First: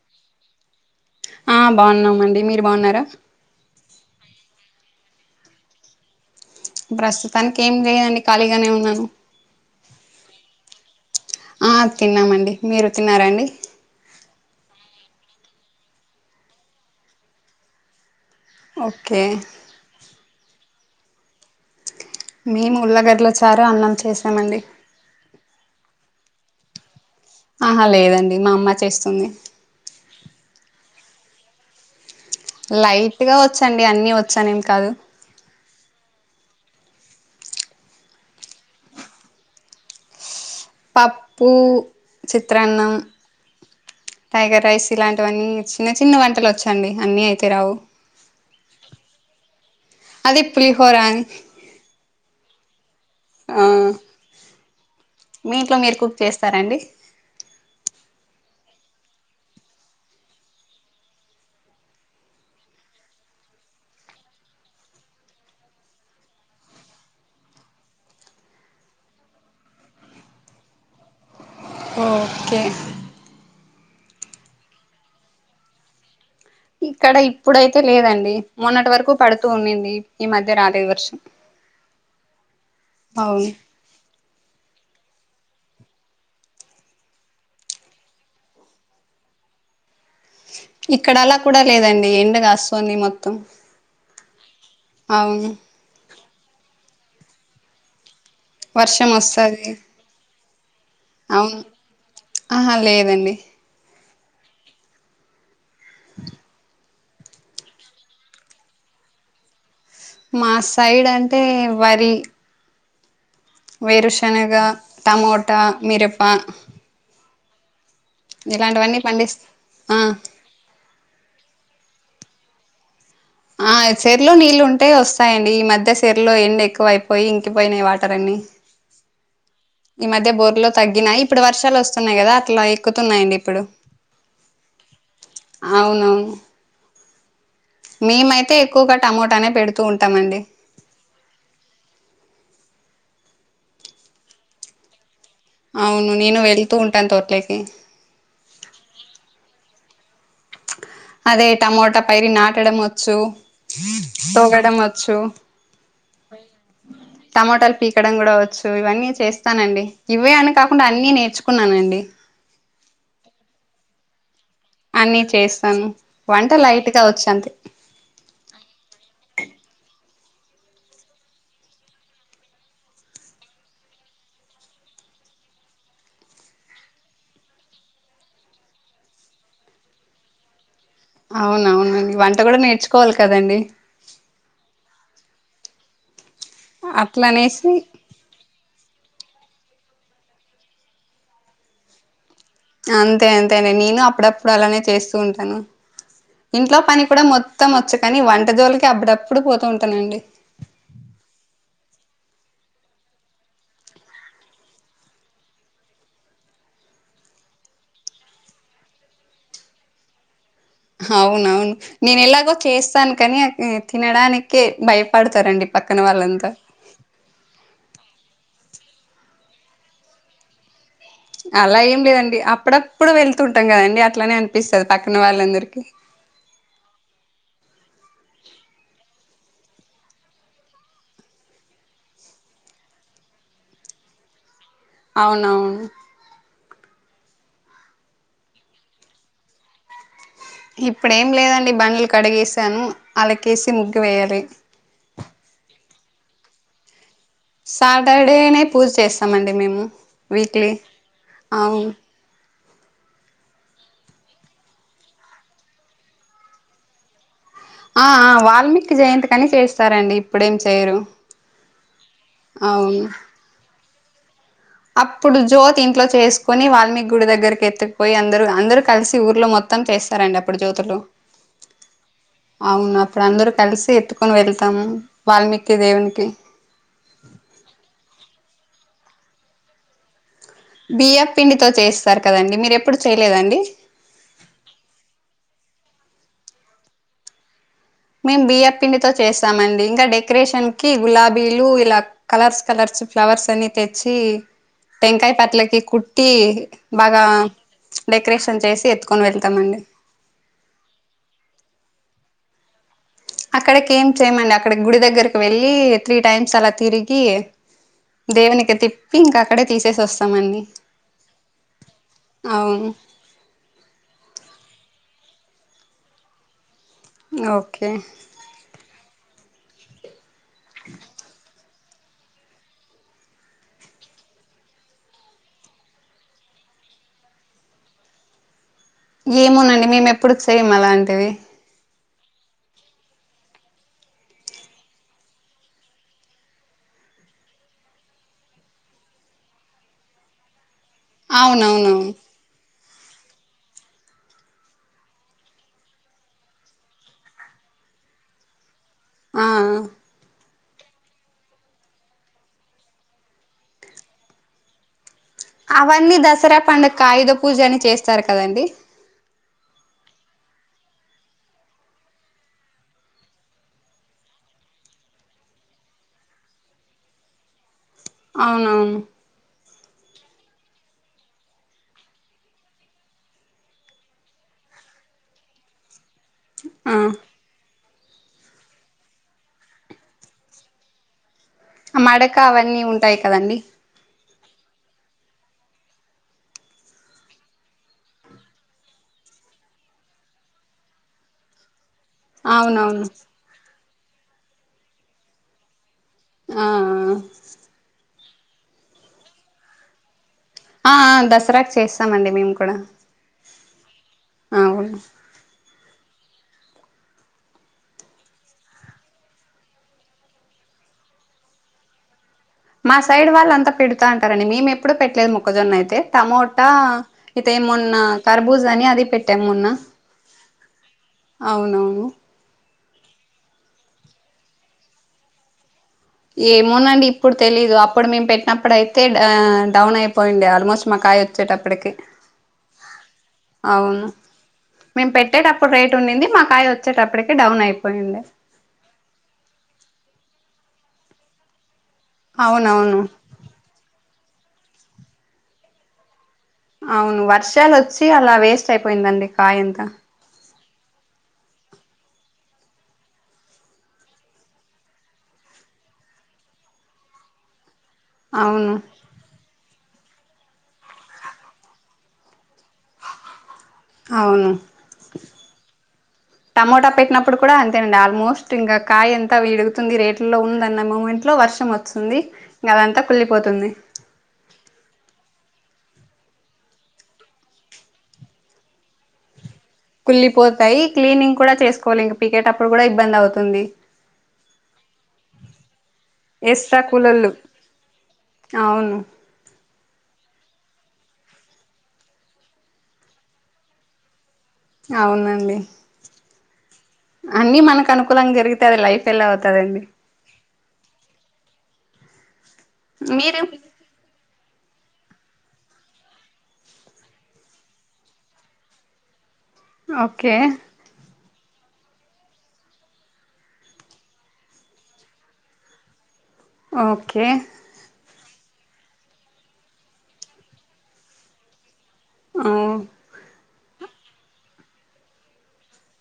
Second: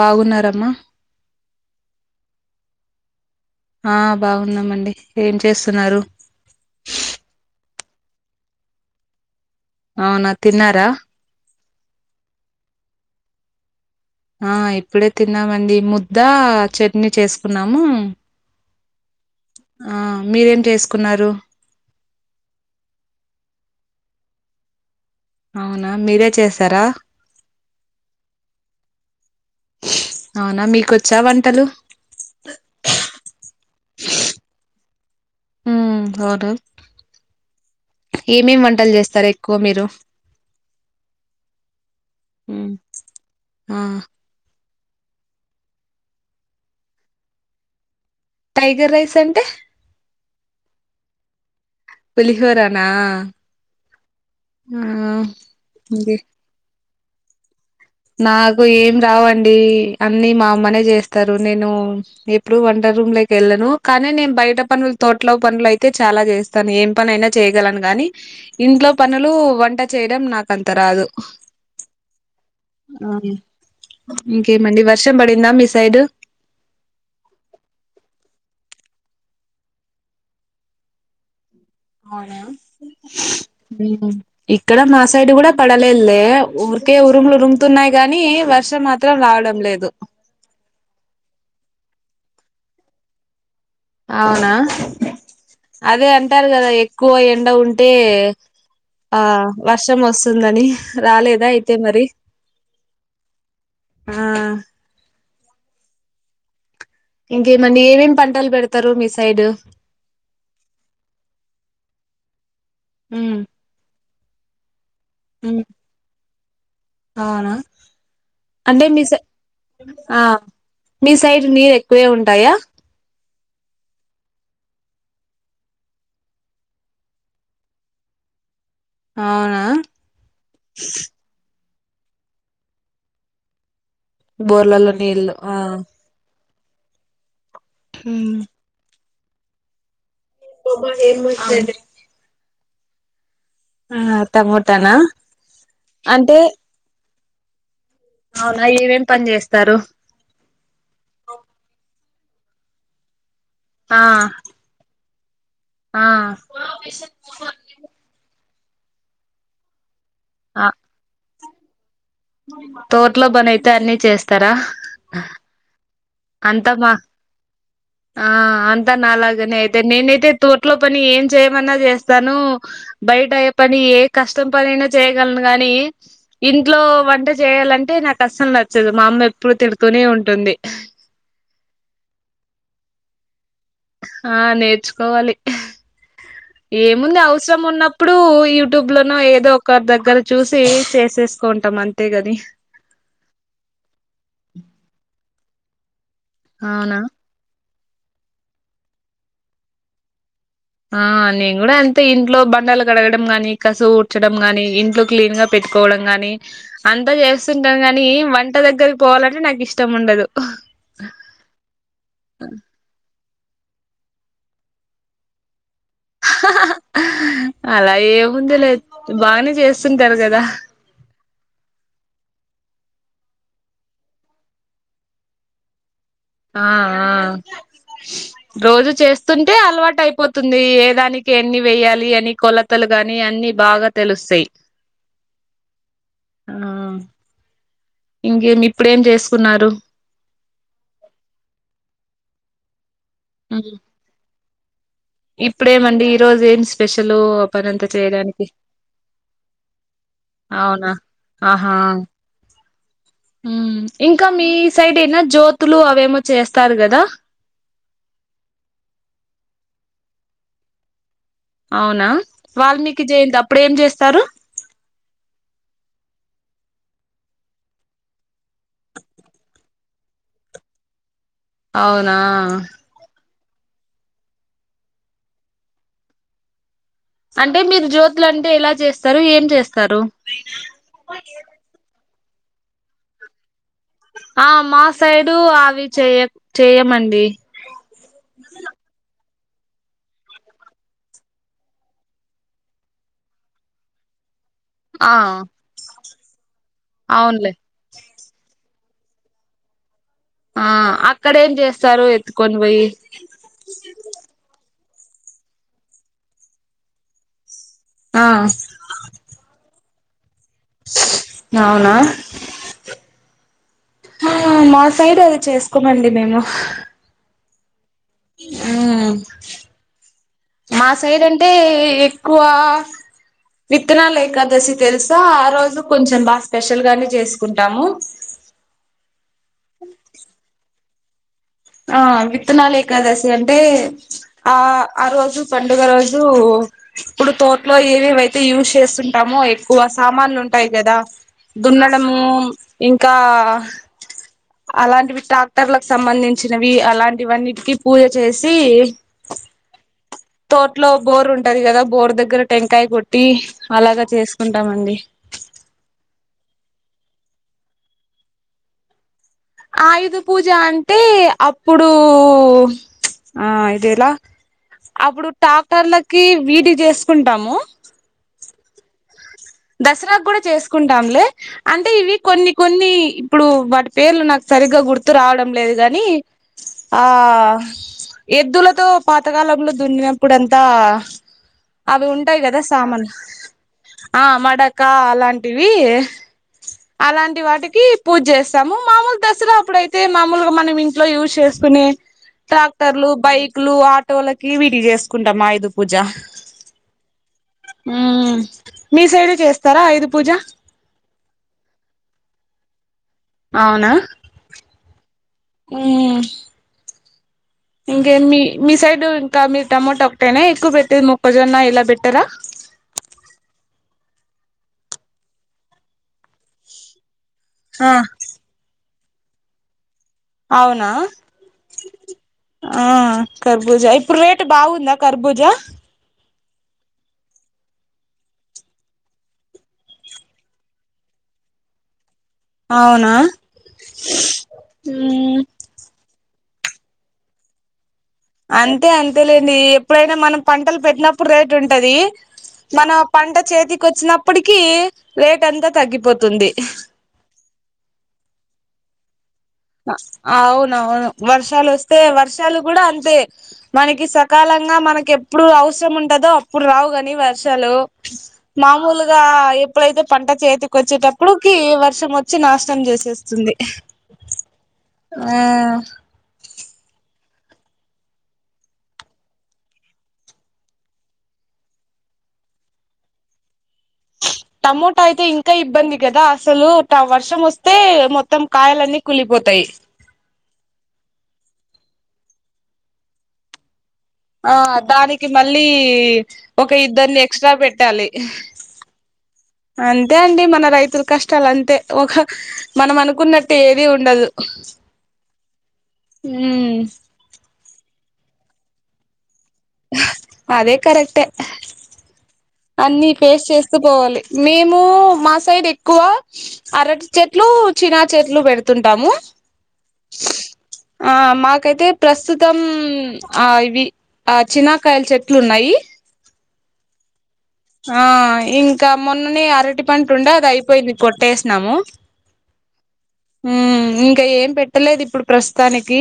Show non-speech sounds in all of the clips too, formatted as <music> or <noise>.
బాగున్నారమ్మా ఆ బాగున్నామండి మీరు బాగున్నారా ఆ బాగున్నామండి ఏం చేస్తున్నారు ప్రస్తుతానికి ఏం చేయలేదండి ఖాళీగానే ఉన్నాను అవునా తిన్నారా ఆ తిన్నామండి మీరు తిన్నారా అండి ఆ ఇప్పుడే తిన్నామండి ముద్ద, చట్నీ చేసుకున్నాము ఓకే ఆ మీరేం చేసుకున్నారు మేము ఉల్ళగడ్ల చారా అన్నం చేసామండి అవునా మీరే చేసారా ఆహా లేదండి మా అమ్మ చేస్తుంది అవునా మీకొచ్చా వంటలు లైట్గా వచ్చండి అన్నిీ వచ్చానేం కాదు హ్మ్ అవుదు ఏమేమి వంటలు చేస్తారు ఎక్కువ మీరు పప్పు, ఉమ్, చిత్రాన్నం, ఆ టైగర్ రైస్ ఇలాంటివన్నీ చిన్న చిన్న వంటలు వచ్చండి అన్ని అయితే రావు టైగర్ రైస్ అంటే అదే పులి హోరా అని పులిహోర నా ఆ మీ ఇంట్లో మీరు కుక్ చేస్తారండి నాకు ఏం రావండి అన్నిీ మా అమ్మనే చేస్తారు నేను ఎప్పుడు వంట రూమ్ లోకి వెళ్ళను కానీ నేను బయట పనులు తోటలో పనులు అయితే చాలా చేస్తాను ఏం పని అయినా చేయగలను గానీ కానీ ఇంట్లో పనులు, వంట చేయడం నాకు అంత రాదు ఓ ఆ ఇంకేమండి వర్షం పడిందా మీ సైడ్ ఇక్కడ ఇప్పుడైతే లేదండి మొన్నటి వరకు పడుతూ ఉన్నింది ఈ మధ్య రాలేదు వర్షం అవునా అవును ఉహూ ఇక్కడ మా సైడ్ కూడా పడలేదుదే ఊరికే ఉరుములు ఉరుముతున్నాయి కానీ వర్షం మాత్రం రా వడం లేదు ఇక్కడ అలా కూడా లేదండి ఎండ కాస్తోంది మొత్తం అవునా అవును అదే అంటారు కదా ఎక్కువ ఎండ ఉంటే వర్షం ఆ వస్తది వర్షం వస్తుందని రాలేదా అవును అయితే మరి ఆహా లేదండి ఆ ఇంకేమండి ఏమేమి పంటలు పెడతరు మీ సైడ్ మా సైడ్ అంటే వరి హ్మ్ వేరుశనగ టమోటా మిరప అవునా అంటే ఇలాంటివన్నీ మీ సై పండిస్ ఆ మీ సైడ్ నీర్ ఎ ఎక్కువే ఉంటాయా చెరలో నీళ్ళు ఉంటే వస్తాయండి ఈ మధ్య చెరలో ఎండ ఎక్కువయిపోయి ఇంకిపోయినాయి వాటర్ అన్ని అవునా ఈ మధ్య బోర్లు తగ్గినాయి ఇప్పుడు వర్షాలు వస్తున్నాయి కదా అట్లా ఎక్కుతున్నాయండి ఇప్పుడు బోర్లలో నీళ్ళ ఆ మేమయితే ఎక్కువగా టమోటానే పెడుతూ ఉంటా బాబా ఏం పెట్టారు ఆ అత్తమ్ముంటానా అవును నేను వెళ్తూ ఉంటాను తోటల్కి అవునా ఏమేం పని చేస్తారు అదే టమోటా పైరు నాటడం వచ్చు ఆ తోగడం వచ్చు ఆ టమటాలు పీకడం కూడా వచ్చు సో ఇవన్నీ చేస్తానండి ఇవే అని కాకుండా అన్నీ నేర్చుకున్నానండి తోట్లో పని అయితే అన్ని చేస్ అన్ని చేస్తాను వంట అంత లైట్ మా గా వచ్చు అంతే ఆ అంత అలాగ అయితే నేనైతే తోట్లో పని ఏం చేయమన్నా చేస్తాను బయట యే పని కష్టం పనినా చేయగలను గానీ ఇంట్లో వంట చేయాలంటే నాకు కష్టం నచ్చదు మా అమ్మ ఎప్పుడు తిడుతూనే ఉంటుంది అవునవునండి వంట కూడా నేర్చుకోవాలి కదండి హా నేర్చుకోవాలి ఏముంది అవసరం అట్లనేసి ఉన్నప్పుడు యూట్యూబ్ లో నో ఏదో ఒకరి దగ్గర చూసి చేసేసుకుంటాం అంతే గది అంతే అంతే అం నేను అప్పుడప్పుడు అలానే చేస్తూ ఉంటాను ఇంట్లో అవునా పని కూడా మొత్ త్తం వచ్చు కానీ వంట జోలికె అప్పుడప్పుడు పోతూ ఉంటానండి ఆ నేను కూడా అంతే ఇంట్లో బండలు కడగడం గానీ కసు కుడ్చడం గాని ఇంట్లో క్లీన్ గా పె కోవడం గాని అంతా చేస్తుంటాం కాని వంట దగ్గరకి పోవాలంటే నాకు ఇష్టం ఉండదు అవునవును నేను ఎలాగో చేస్తాన్ కాని తినడానికే భయపడతారండి పక్కన వాళ్ళంతా అలా అయ్యదు ముందు లేద్ బాగానే చేస్తుంటారు కదా అలా ఏం లేదండి అప్పుడప్పుడు వెళ్తుంటాం కదండి అట్లనే అనిపిస్తుంది పక్కన వాళ్ళందరికీ అ ఆ ఆ రోజు చేస్ స్తుంటే అలవాటు అయిపోతుంది ఏదానికి ఎన్ని వేయ్యాలి అని కొలతలు గాని అన్ని బాగా తెలుస్ స్తయ్ అవునవును అవునా ఇంకేమి ఇప్పుడేం చేసుకున్నారు ఇప్పుడేం లేదండి బండ్లు కడిగేసాను అలకేసి ఉమ్. ముగ్గు వేయాలి ఇప్పుడేమండి ఈరోజు ఏం స్పెష లు పనంత చేయడానికి సాటర్డేనే పూజ చేస్తామండి మేము వీక్లీ అవున ఆహా అవును ఉమ్ ఇంక మీ సైడ్ ఎన్నో జ్యోతులు అవేమో చేస్తారు కదా? అ ఆ వాల్మీకి జయంతి కని చేస్తారండి ఇప్పుడేం చేయరు అవునా అవును వాల్మీకి జయంతి అప్పుడు ఏం చేస్తారు అప్పుడు జ్యోత్ ఇంట్లో చేసుకొని వాల్మీకి గుడి దగ్గరకి ఎత్తుకుపోయి అందరు అందరూ కలిసి ఊర్లో మొత్ మొత్తం చేస్తారండి అప్పుడు జ్యోతులు అవునా అవును అప్పుడు అందరూ కలిసి ఎత్తుకొని వెళ్తాము వాల్మీకి దేవునికి అంటె మీరు జ్యోతులు అంటె ఎలా చేస్తరు ఏం చేస్తరు? బియ్య పిండితో చేస్తారు కదండి మీరు ఎప్పుడు చేయలేదండి? ఆ మా సైడు అవి చేయ చెయ్యమండి స్తామండి ఇంకా డెకరేషన్ కి గులాబీలు ఇలా కలర్స్ కలర్స్ ఫ్లవర్స్ అన్ని తెచ్చి ఆ టెంకాయ పట్లకి కుట్టి బాగా అవునులే డెకరేషన్ చేసి ఎత్తుకొని వెళ్తామండి ఆ అక్కడ ఏం చేస్తారు ఎత్తుకొని పోయి అక్కడికి ఏం చేయమండి అక్కడికి గుడి దగ్గరకి వెళ్ళి త్రీ టైమ్స్ అలా తిరిగి ఆ దేవునికి తిప్పి ఇంక అక్కడే తీసేస్ అవునా అవును తినడానికి చేసుకోమండి మేము హ్ ఓకే ఉమ్ మా సైడ్ అంటే ఎక్కువ విత్తనాలు ఏకాదశి తెలుసా ఆ రోజు కొంచెం బాగా స్పెషల్ గానే చేసుకుంటాము <inaudible> ఏమోనండి మేము ఎప్పుడు చేయము అలాంటివి ఆ విత్తనాలు ఏకాదశి అంటే ఆ ఆ రోజు పండుగ రోజూ ఇప్పుడు తోటలో ఏవెవైతే యూజ్ చేస్తుంటామో ఎక్కువ సామాన్లు ఉంటయి కద అవునవునవును దున్నడము ఇంకా అలాంటివి ట్రాక్టర్లకు సంబంధించినవి అలాంటి వన్నిటికి పూజ చేసి ఆ తోట్లో బోర్ ఉంటది కదా బోర్ దగ్గర టెంకాయ కొట్టి అలాగ చేసుకుంటమండి. పూజని చేస్తారు కదండీ ఆయుధ పూజ అంటె అప్పుడూ ఆ ఇదెలా అప్పుడు టాక్టర్లకి వీడి చేసుకుంటము అవునవును దసరా కు కూడా చేసుకుంటాంలె అంటె ఇవి కొన్ని కొన్ని ఇప్పుడు వాటి పేర్లు నాకు సరిగ సరిగ్గ గుర్తు రావడం లేదు కాగాని ఆ ఎద్దులతో పాతకాలంలో దున్నినప్పుడంతా అవి మడక ఉంటాయి గదా అవన్నీ సామాన్లు ఉంటాయి కదండి ఆ మడక అలాంటివి అలాంటి వాటికి పూజ జేస్తాము మామూలు దసరా అప్పుడైతే మామూలుగా మనం ఇంట్లో యూజ్ చేస్ కొనే అవునవును ట్రాక్టర్లు బైక్లు ఆటోలకి వీటి చేసుకుంటాం ఆయుధ్ పూజ ఆ ఉమ్ మీ సైడు చేస్తారా ఆయుధ పూజ ఆ ఆ దసరాకు చేస్తామండి మేము కూడా అవునా అవును ఉమ్ ఇంకే మీ మీ సైడ్ ఇంకా మీ టమాటా ఒకటైనా ఎక్కువ పెట్టేది మొక్కజొన్న ఇలా పెట్టరా మా సైడ్ వాళ్ళంతా పెడతా అంటారండి మేము ఎప్పుడు పెట్టలేదు మొక్కజొన్న అయితే టమోటా అయితే ఆ మొన్న కర్బూజ అని అది పెట్టా మొన్న అవునవును ఉమ్ కర్బూజ ఇప్పుడు రేటు బాగుందా కర్బూజ ఏమోనండి ఇప్పుడు తెలీదు అప్పుడు మేము పెట్టినప్పుడు అయితే ఆ డౌన్ అయిపోయిండే ఆల్మోస్ట్ మాకాయలు వచ్చేటప్పడికి అవునా అవును మేము ఉమ్ పెట్టేటప్పుడు రేట్ ఉండింది మాకు కాయ వచ్చేటప్పడికి డౌన్ అయి అంతే అంతేలేండి ఎప్పుడైనా మనం పంటలు పెట్టినప్పుడు రేట్ ఉం టది మన అవునవును పంట చేతికి వచ్చినప్పటికి రేట్ అంతా తగ్గిపోతు అవును వర్షాలు వచ్చి అలా వేస్ట్ అయిపోయిందండి కాయంతా అవున్ అవును వర్షాలు వస్తే వర్షాలు కూడా అంతే మనకి సకాలంగా మనకి ఎప్పుడు అ వసరం ఉంటదో అప్పుడు రావు గాని వర్షాలు అవును మామూలుగా ఎప్పుడైతే పంట చేతికి వచ్చేటప్పుడుకి వర్షం వచ్చి నాష్ ష్టం చేసేస్తుంది అవును ఆ టమోటా పెట్టి న ప్పుడు కూడా అంతేనండి ఆల్మోస్ట్ ఇంగ కాయ ఎంత విడుగుతుంది రేట్ లో ఉందన్న మూమెంట్ లో వర్షం వస్తుంది ఇంగా అదంతా కుళ్లిపోతుంది <inaudible> టమోటా అయితే ఇంకా ఇబ్బంది గదా అసలు వర్షం వస్తే మొత్తం కాయలన్నీ కుళ్ళిపోతాయి కుళ్ళిపోతాయి క్లీనింగ్ కూడా చేసుకోవాలి ఇంక పీకేటప్పుడు కూడా ఇబ్బంది అవుతుంది. ఆ దానికి మళ్ళీ ఒక ఎస్ట్రా ఇద్దని ఎక్స్ట్రా పెట్టాలి. ఆ అంతే అండి మన రైతుల కష్టాలు అంతే ఒక మనం అనుకున్నట్టు ఏదీ ఉండదు అవునండి ఉమ్ అన్ని మనకు అనుకూలంగా జరిగితే అది లైఫ్ ఎలా అవు అదే కరెక్టే అన్ని మీరు ఫేస్ చేస్తూ పోవాలి మేము మా సైడ్ ఎక్కువ అరటి చెట్లు చినా చెట్లు పెడుతుంటాము ఓకే ఆ మాకైతే ప్రస్తుతం ఆ ఇవి ఆ చినాకాయల చెట్లు ఉన్నాయి. ఓకే ఆ ఇంకా మొన్ననే అరటి పంట ఉండే అది అయిపోయింది కొట్టేసినాము ఆ ఉమ్ ఇంకా ఏం పెట్టలేదు ఇప్పుడు ప్రస్తుతానికి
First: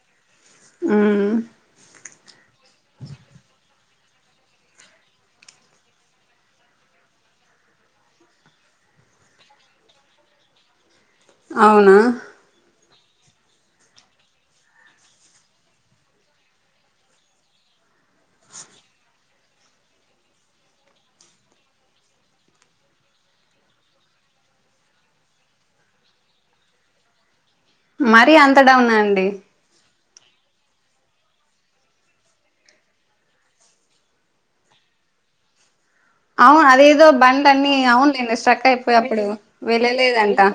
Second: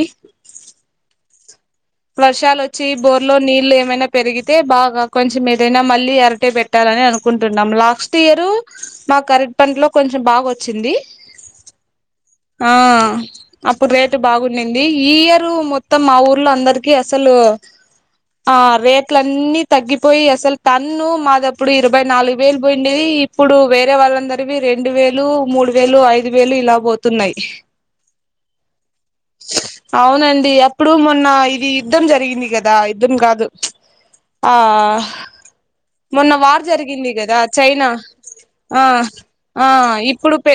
ఉమ్ వర్షాలు వచ్చి బోర్లో నీళ్లు ఏమైనా పెరిగితే బాగా కొంచెం ఏదైనా మళ్ళీ అరటే పెట్టాలని అనుకుంటున్నాం లాస్ట్ ఇయరు మాకు అరెట్ పంటలో కొంచెం బాగా వచ్చింది అవునా ఆ అప్పుడు రేటు బాగుంంది ఈ ఇయరు మొత్తం మా ఊర్లో అందరి అసలు ఆ రేట్ అన్ని తగ్గిపోయి అసలు టన్ను మాదప్పుడు ఇరవై నాలుగు వేలు పోయిండేవి ఇప్పుడు వేరే వాళ్ళ అందరివి రెండు వేలు మూడు వేలు ఐదు వేలు ఇలా పోతున్నాయి. మరి అంత డౌనా అండి అవునండి అప్పుడు మొన్న ఇది యుద్ధం జరిగింది కదా యుద్ధం కాదు ఆ మొన్న వార్ అవును అదేదో జరిగింది కదా బండ్లన్నీ చైనా అవునులేండి స్ట్రక్ ఆ అయిపోయి అప్పుడు ఆ ఇప్పుడు వెళ్ళలేదంట ప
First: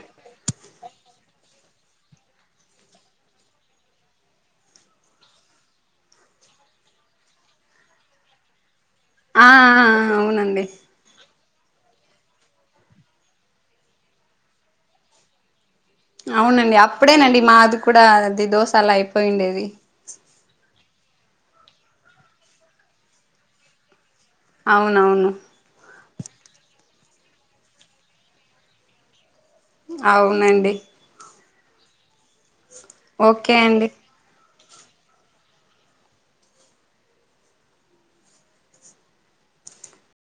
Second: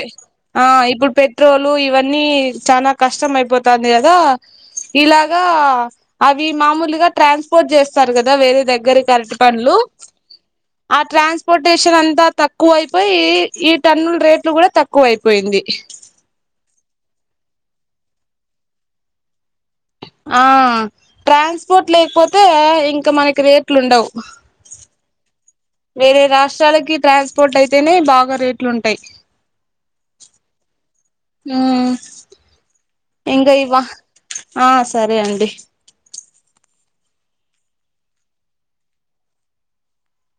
ఆ ఇప్పుడు పెట్రోలు ఇవన్నీ అన్నీ చాలా కష్టం అయిపోతుంది కదా ఇలాగా అవి మామూలుగా ట్రాన్స్పోర్ట్ చేస్తారు కదా వేరే దగ్గరకి అరటి ఆ పండ్లు ఆ అవునండి ఆ ట్రాన్స్ పోర్టేషన్ అంతా తక్కువ అయిపోయి ఈ టన్నుల రేట్లు కూడా తక్కువ అయిపోయింది అవునండి అప్పుడేనండి మాది కూడా అది దోశ అలా అయిపోయిండేది ఆ ట్రాన్స్పోర్ట్ లేకపోతే ఇంకా మనకి రేట్లు ఉండవు అవునవును వేరే రాష్ట్రాలకి ట్రాన్స్పోర్ట్ అయితేనే బాగా రేట్లు ఉంటాయి అవునండి ఉమ్ ఇంకా ఓకే ఇవా అండి ఆ సరే అండి